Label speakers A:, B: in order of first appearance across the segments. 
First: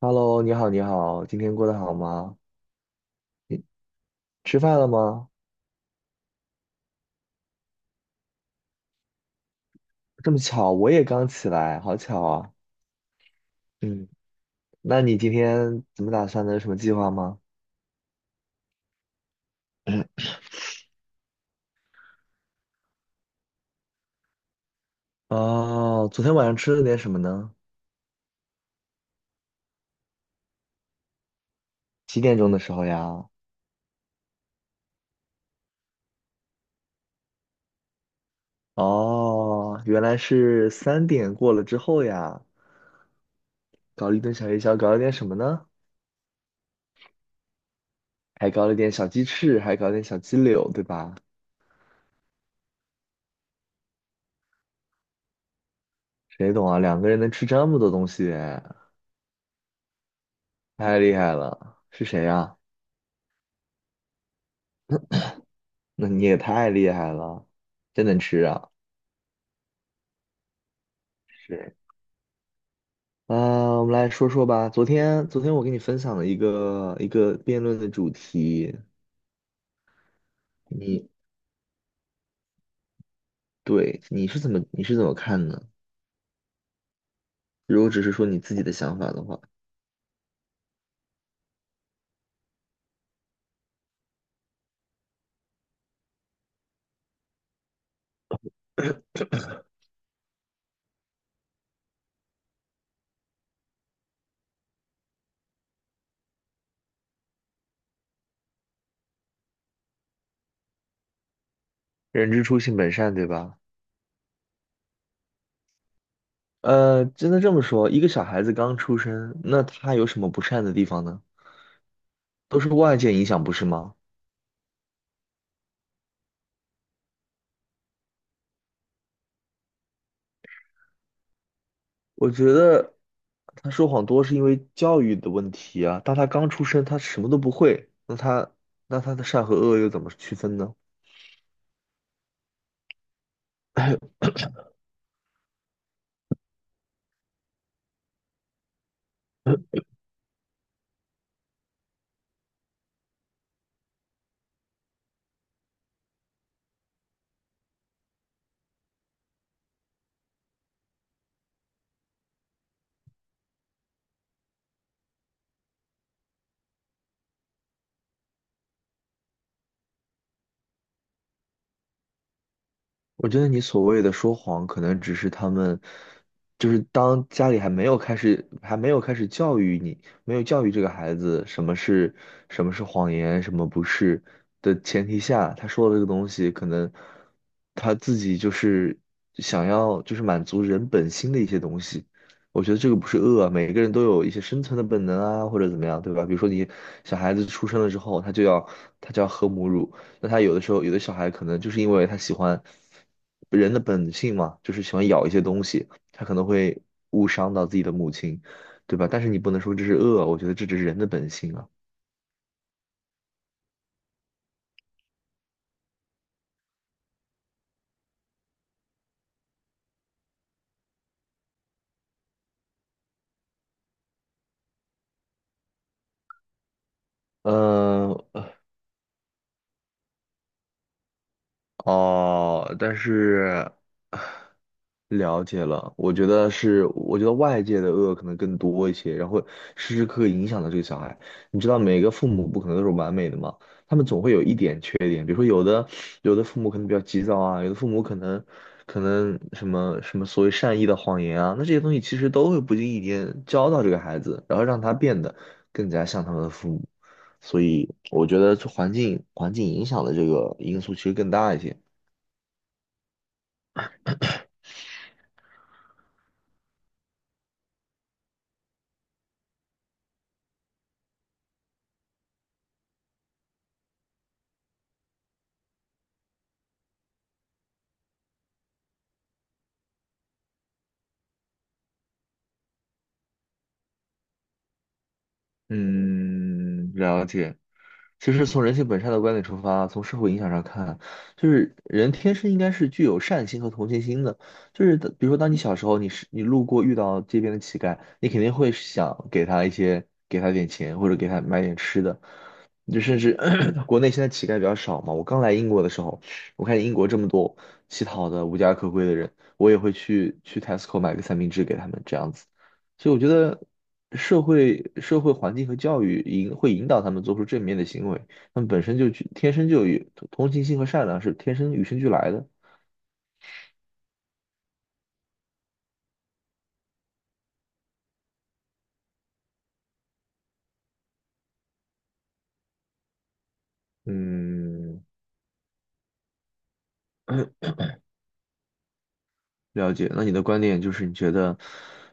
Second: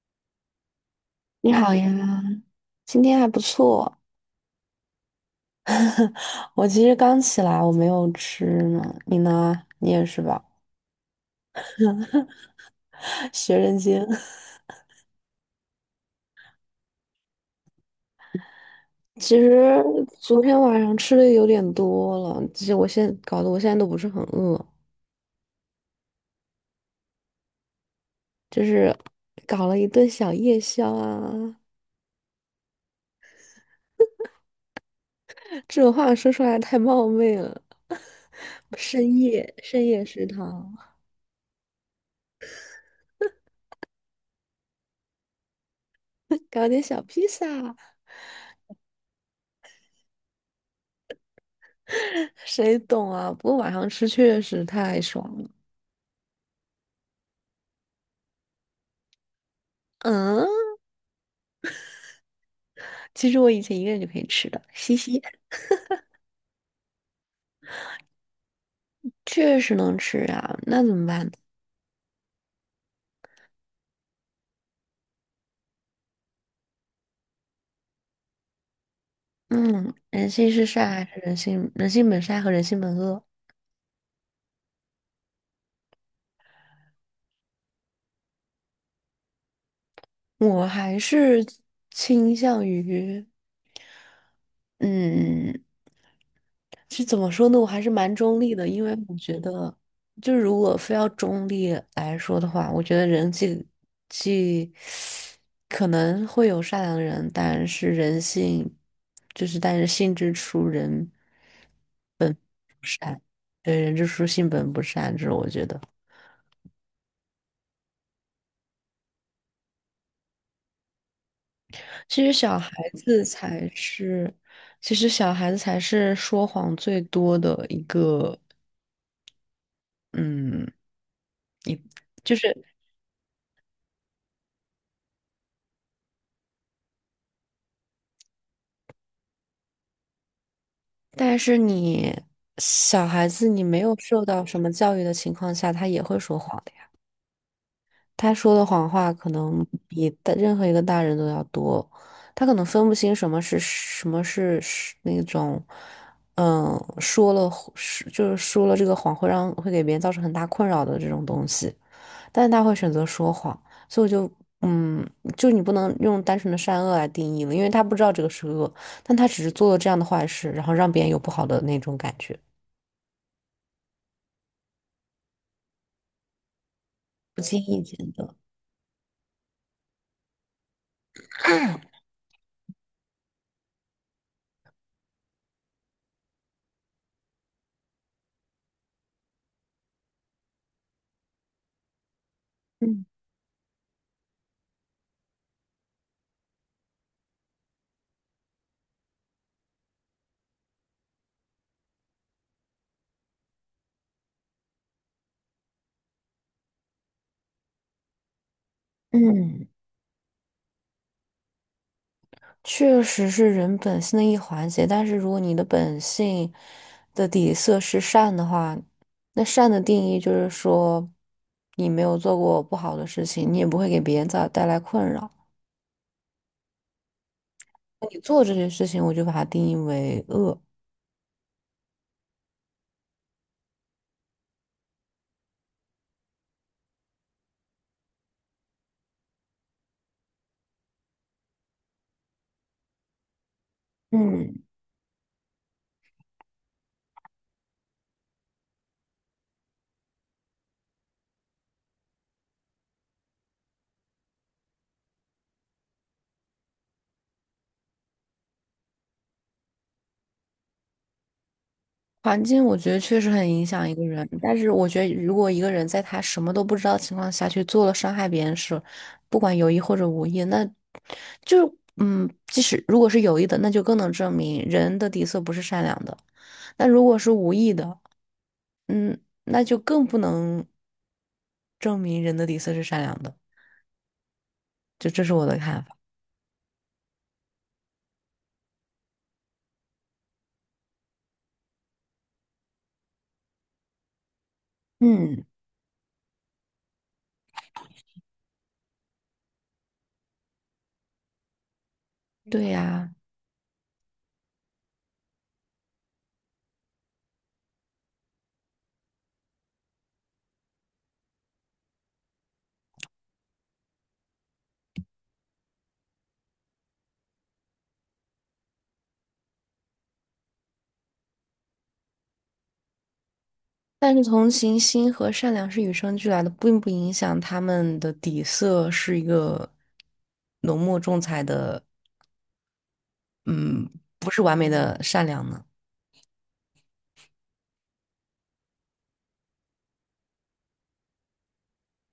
A: Hello，你好，你好，今
B: 你
A: 天过
B: 好
A: 得
B: 呀，
A: 好吗？
B: 今天还不
A: 你
B: 错。
A: 吃饭了吗？
B: 我其实刚起来，我没有吃呢。你呢？你也是
A: 这么
B: 吧？
A: 巧，我也刚起来，好巧啊。
B: 学人精。
A: 嗯，那你今天怎么打算的？有什么计划吗？
B: 其实昨天晚上吃的有点多了，其实我现在都不是很饿，
A: 哦，昨天晚上吃了点什么呢？
B: 就是搞了一顿小夜宵啊。
A: 几点钟的时候呀？
B: 这种话说出来太冒昧了，深夜
A: 哦，
B: 深
A: 原
B: 夜
A: 来
B: 食
A: 是
B: 堂，
A: 三点过了之后呀。搞了一顿小夜宵，搞了点什么呢？
B: 搞点小披萨，
A: 还搞了点小鸡翅，还搞了点小鸡柳，对吧？
B: 谁懂啊？不过晚上吃确实太爽了。
A: 谁懂啊？两个人能吃这么多东西，
B: 嗯。
A: 太厉害了。是谁呀、
B: 其实我以前一个人就可以吃的，嘻嘻，
A: 那你也太厉害了，真能吃啊！
B: 确实能吃啊，那怎么办呢？
A: 是，啊，我们来说说吧。昨天，昨天我给你分享了一个辩论的主题，
B: 嗯，人性是善还
A: 你
B: 是人性？人性本善和人性本恶，
A: 你是怎么看呢？如果只是说你自己的想法的话，
B: 我还是倾向于，嗯，是怎么说呢？我还是蛮中立的，因为我觉得，就如果非要中立来说的话，我觉得人既可能会有善良的人，但是人性就是，但是性之初人，
A: 人之初性本善，对吧？
B: 对，人之初性本不善，这是我觉得。
A: 真的这么说，一个小孩子刚出生，那他有什么不善的地方呢？
B: 其实小
A: 都是
B: 孩
A: 外界
B: 子
A: 影响，不是
B: 才
A: 吗？
B: 是，其实小孩子才是说谎最多的一个，嗯，一
A: 我
B: 就是，
A: 觉得他说谎多是因为教育的问题啊。当他刚出生，他什么都不会，那他的善和恶又怎么区分呢？
B: 但是你小孩子你没有受到什么教育的情况下，他也会说谎的呀。他说的谎话可能比大任何一个大人都要多，他可能分不清什么是那种，嗯，说了是就是说了这个谎会给别人造成很大困扰的这种东西。但是他会选择说谎，所以我就，嗯，就你不能用单纯的善恶来定义了，因为他不知道这个是恶，但他只是做了这样的坏事，然后让别人有不好的那种感觉。
A: 我觉得你所谓的说谎，可能只是他们，就是当家里还没有开始，还没有开始教育你，没有教育这个孩子什么是谎言，什么不是的前提下，他说的这个东西，可能他自己就是想要就是满足人本心的一些东西。我觉得这个
B: 嗯。
A: 不是恶啊，每个人都有一些生存的本能啊，或者怎么样，对吧？比如说你小孩子出生了之后，他就要喝母乳，那他有的时候，有的小孩可能就是因为他喜欢人的本性嘛，就是喜欢咬一些东西，他可能会误伤到自己的母亲，对吧？但是你不能
B: 嗯，
A: 说这是恶，我觉得这只是人的本性啊。
B: 确实是人本性的一环节，但是如果你的本性的底色是善的话，那善的定义就是说，你没有做过不好的事情，你也不会给别人造带来困扰。
A: 呃，
B: 你做这件事情，我就把它定义为恶。
A: 哦，但是了解了，我觉得是，我觉得外界的恶可能更多一些，然后时时刻刻影响到这个小孩。你知道，每个父母不可能都是完美的嘛，他们总会有一
B: 嗯，
A: 点缺点，比如说有的父母可能比较急躁啊，有的父母可能可能什么什么所谓善意的谎言啊，那这些东西其实都会不经意间教到这个孩子，然后让他变得更加像他们的父母。所以我觉得这环境影响的这个因素其实更大一些。
B: 环境我觉得确实很影响一个人，但是我觉得如果一个人在他什么都不知道的情况下去做了伤害别人的事，不管有意或者无意，就嗯，即使如果是有意的，那就更能证明人的底色不是善良的；那如果是无意的，嗯，那就更不能证明人的底色是善良的。就这是我的看法。
A: 嗯，了解。其实从人性本善的观点出发，从社会影响上看，就是人天生应该是具有善心和同情心的。就是比如说，
B: 嗯，
A: 当你小时候，你路过遇到街边的乞丐，你肯定会想给他一些，给他点钱或者给他买点吃的。
B: 对
A: 就
B: 呀、
A: 甚至 国内现在乞丐比较少嘛。我刚来英国的时候，我看见英国这么多乞讨的、无家可归的人，我也会去 Tesco 买个三明治给他们这样子。所以我觉得社会环境和教育会引导他们做出正面的行为，他们本身就具天生就有同情心和善良是天生与生俱来的。
B: 但是同情心和善良是与生俱来的，并不影响他们的底色是一个浓墨重彩的，嗯，不是完美的
A: 嗯，
B: 善良呢。
A: 了解，那你的观点就是你觉得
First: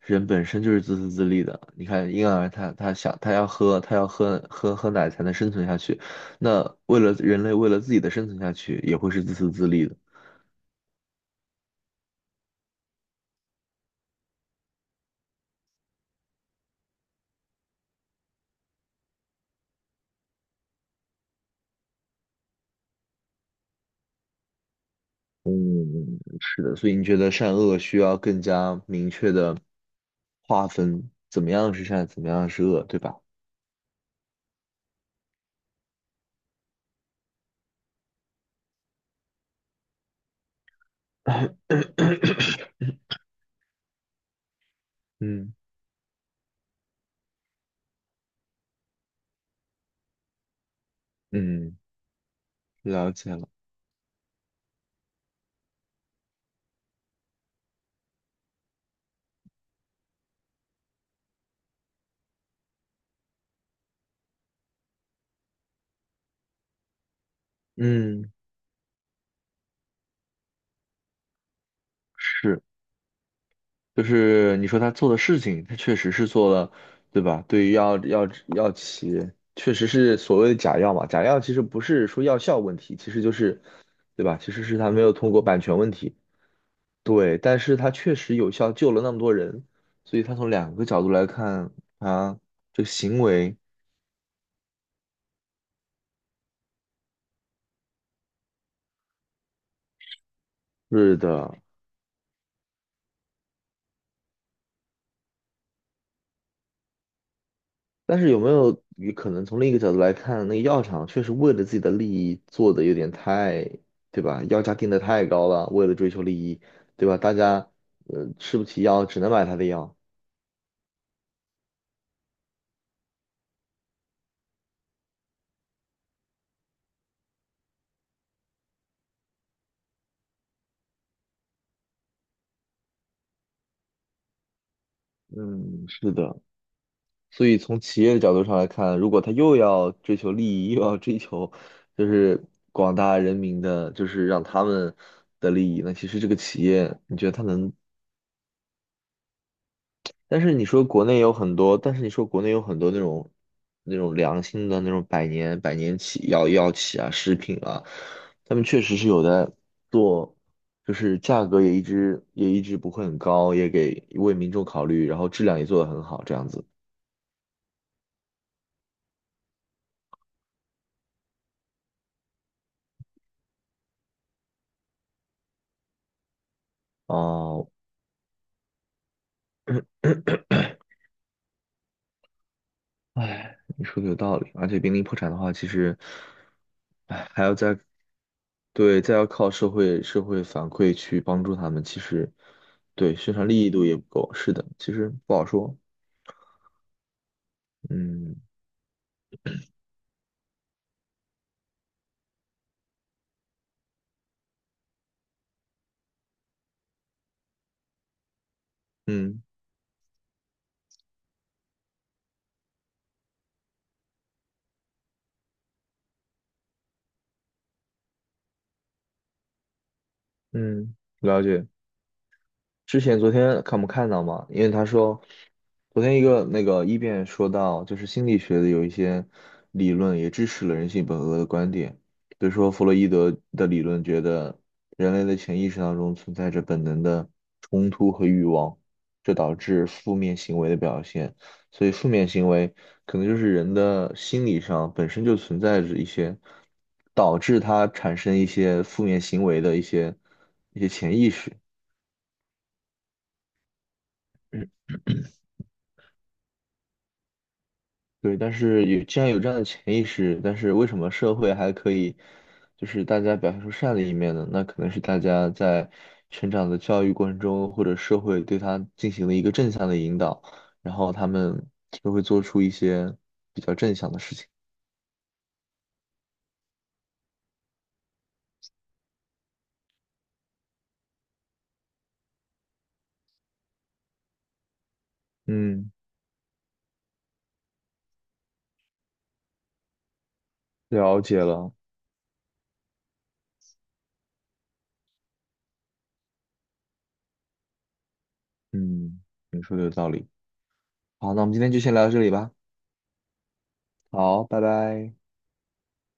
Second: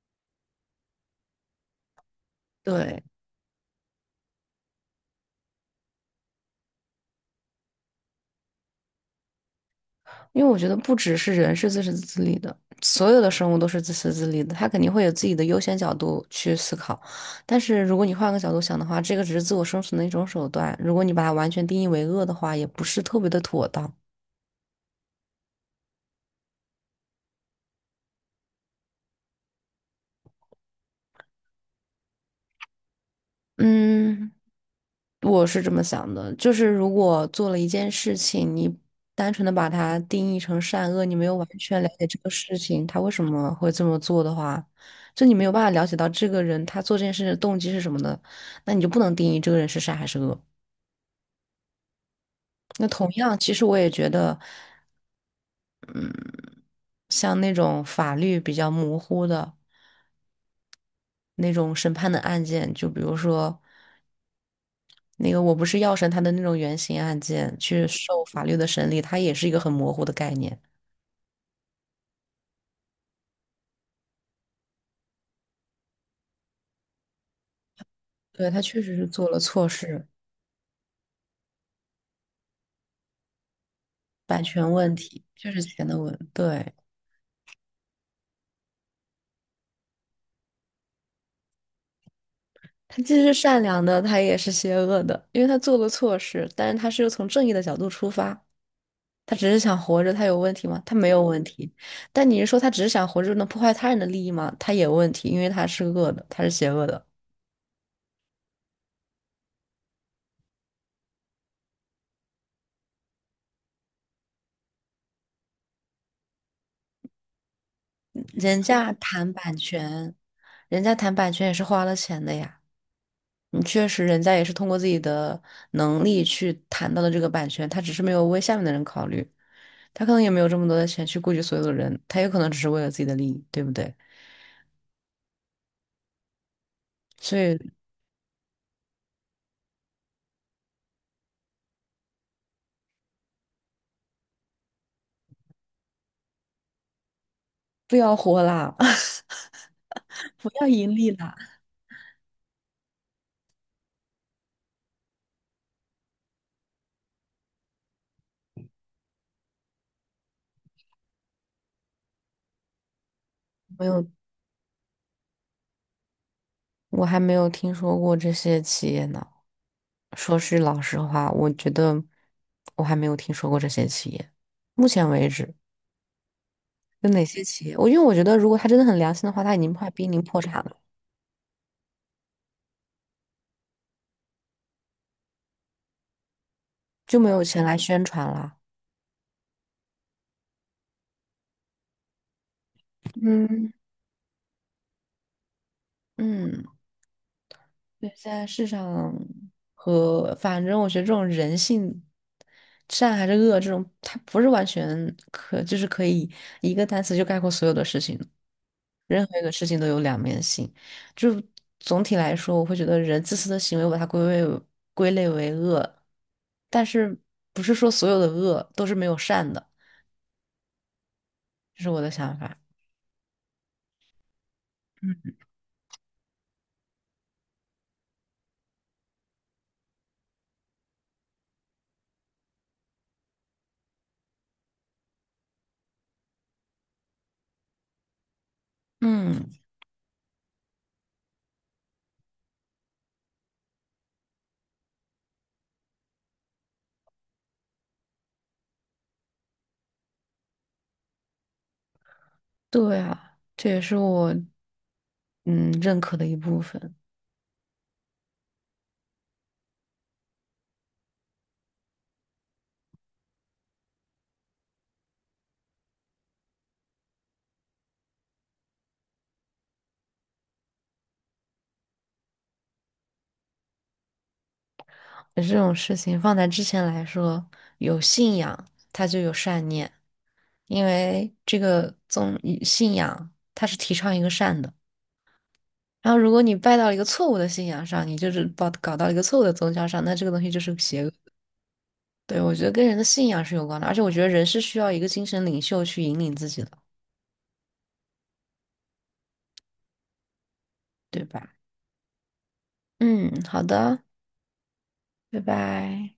A: 人本身就是自私自利的。你看婴儿他他
B: 对，
A: 想他要喝他要喝喝喝奶才能生存下去，那为了人类为了自己的生存下去也会是自私自利的。
B: 因为我觉得不只是人是自私自利的，所有的生物都是自私自利的，它肯定会有自己的优先角度去思考。但是如果你换个角度想的话，这个只是自我生存的一种手段，如果你把它完全定义为恶的话，也不是特别的妥当。
A: 是的，所以你觉得善恶需要更加明确的划分，怎么样是善，怎么样是恶，对吧？
B: 嗯。我是这么想的，就是如果做了一件事情，你单纯的把它定义成善恶，你没有完全了解这个事情他为 什么会这么做的话，就你没有
A: 嗯
B: 办法了解到这个人他做这件事的动机是什么的，那你就不能定义这个人是善还是恶。
A: 嗯，
B: 那同
A: 了解
B: 样，
A: 了。
B: 其实我也觉得，像那种法律比较模糊的那种审判的案件，就比如说那个我不是药神他的那种原型案件，去受
A: 嗯，
B: 法律的审理，它也是一个很模糊的概念。
A: 是。就是你说他做的事情，他确实是做了，对吧？对于
B: 对，他
A: 药
B: 确实是
A: 企，
B: 做了错
A: 确实
B: 事，
A: 是所谓的假药嘛。假药其实不是说药效问题，其实就是，对吧？
B: 版
A: 其实
B: 权
A: 是他
B: 问
A: 没有
B: 题
A: 通过
B: 确
A: 版
B: 实
A: 权
B: 钱
A: 问
B: 的
A: 题，
B: 问，对，
A: 对。但是他确实有效救了那么多人，所以他从两个角度来看，他这个
B: 他既
A: 行
B: 是
A: 为
B: 善良的，他也是邪恶的，因为他做了错事，但是他是从正义的角度出发，他只是想活着，他有问题吗？他没
A: 是
B: 有问
A: 的，
B: 题。但你是说他只是想活着能破坏他人的利益吗？他也有问题，因为他是恶的，他是邪恶的。
A: 但是有没有也可能从另一个角度来看，那个药厂确实为了自己的利益做的有点太，对吧？药价定的太高了，为了追求利益，对吧？大家吃
B: 人
A: 不起
B: 家
A: 药，只
B: 谈
A: 能买
B: 版
A: 他的药。
B: 权，人家谈版权也是花了钱的呀。嗯，确实，人家也是通过自己的能力去谈到的这个版权，他只是没有为下面的人考虑，他可能也没有这么多的钱去顾及所有的人，他有可能只是为了自己的利益，对不对？
A: 嗯，是的。
B: 所
A: 所以
B: 以
A: 从企业的角度上来看，如果他又要追求利益，又要追求就是广大人民的，就是让他们的利益，那其实这个企业，你觉得他能
B: 不要活啦，不要盈利啦。
A: 但是你说国内有很多那种良心的那种百年企啊、食品啊，他们确实是有在做，就是价格也一直不会很高，
B: 没有，
A: 为民众考虑，然后质量也做得很好，这样子。
B: 我还没有听说过这些企业呢。说是老实话，我觉得我还没有听说过这些企业，目前为止。有哪些企
A: 哦，
B: 业？我 因为我觉得，如果他真的很良心的话，他已经快濒临破产了，
A: 哎，你说的有道理，而且濒临破产的话，其实，
B: 就没
A: 哎，
B: 有
A: 还要
B: 钱来
A: 再，
B: 宣传了。
A: 对，再要靠社会反馈去帮助他们，其实，对，宣传力
B: 嗯，
A: 度也不够。是的，其实不好说。
B: 嗯，对，现
A: 嗯
B: 在市场和反正我觉得这种人性，善还是恶，这种它不是完全可，就是可以一个单词就概括所有的事情。任何一
A: 嗯
B: 个事情都有两面性，就总体来说，我会觉得人自私的行为，我把它为归类为恶，但是不是说所有的恶都是没有善的，
A: 嗯，了解。
B: 这是我的想法。
A: 之前昨天看没看到嘛？因为他说，
B: 嗯。
A: 昨天一个那个一辩说到，就是心理学的有一些理论也支持了人性本恶的观点，比如说弗洛伊德的理论觉得人类的潜意识当中存在着本能的冲突和欲望，这
B: 嗯，
A: 导致负面行为的表现。所以负面行为可能就是人的心理上本身就存在着一些导致他产生一些负面行为的一些潜意识。
B: 对啊，这也是我嗯认可的一部分。
A: 对，但是有既然有这样的潜意识，但是为什么社会还可以，就是大家表现出善的一面呢？那可能是大家在成长的教育过程中，或者社会对他进行了一个正向的引导，然后他们就会做出一些比较正向的事情。
B: 这种事情放在之前来说，有信仰，它就有善念，因为这个宗信仰它是提倡一个善的。
A: 嗯，
B: 然后，如果你拜到了一个错误的信仰上，你就是搞到一个错误的宗教上，那这个东西就是邪恶。
A: 了解了。
B: 对，我觉得跟人的信仰是有关的，而且我觉得人是需要一个精神领袖去引领自己的，
A: 嗯，你说的有道理。
B: 对
A: 好，那我们
B: 吧？
A: 今天就先聊到这里吧。
B: 嗯，好的，
A: 好，拜拜。
B: 拜拜。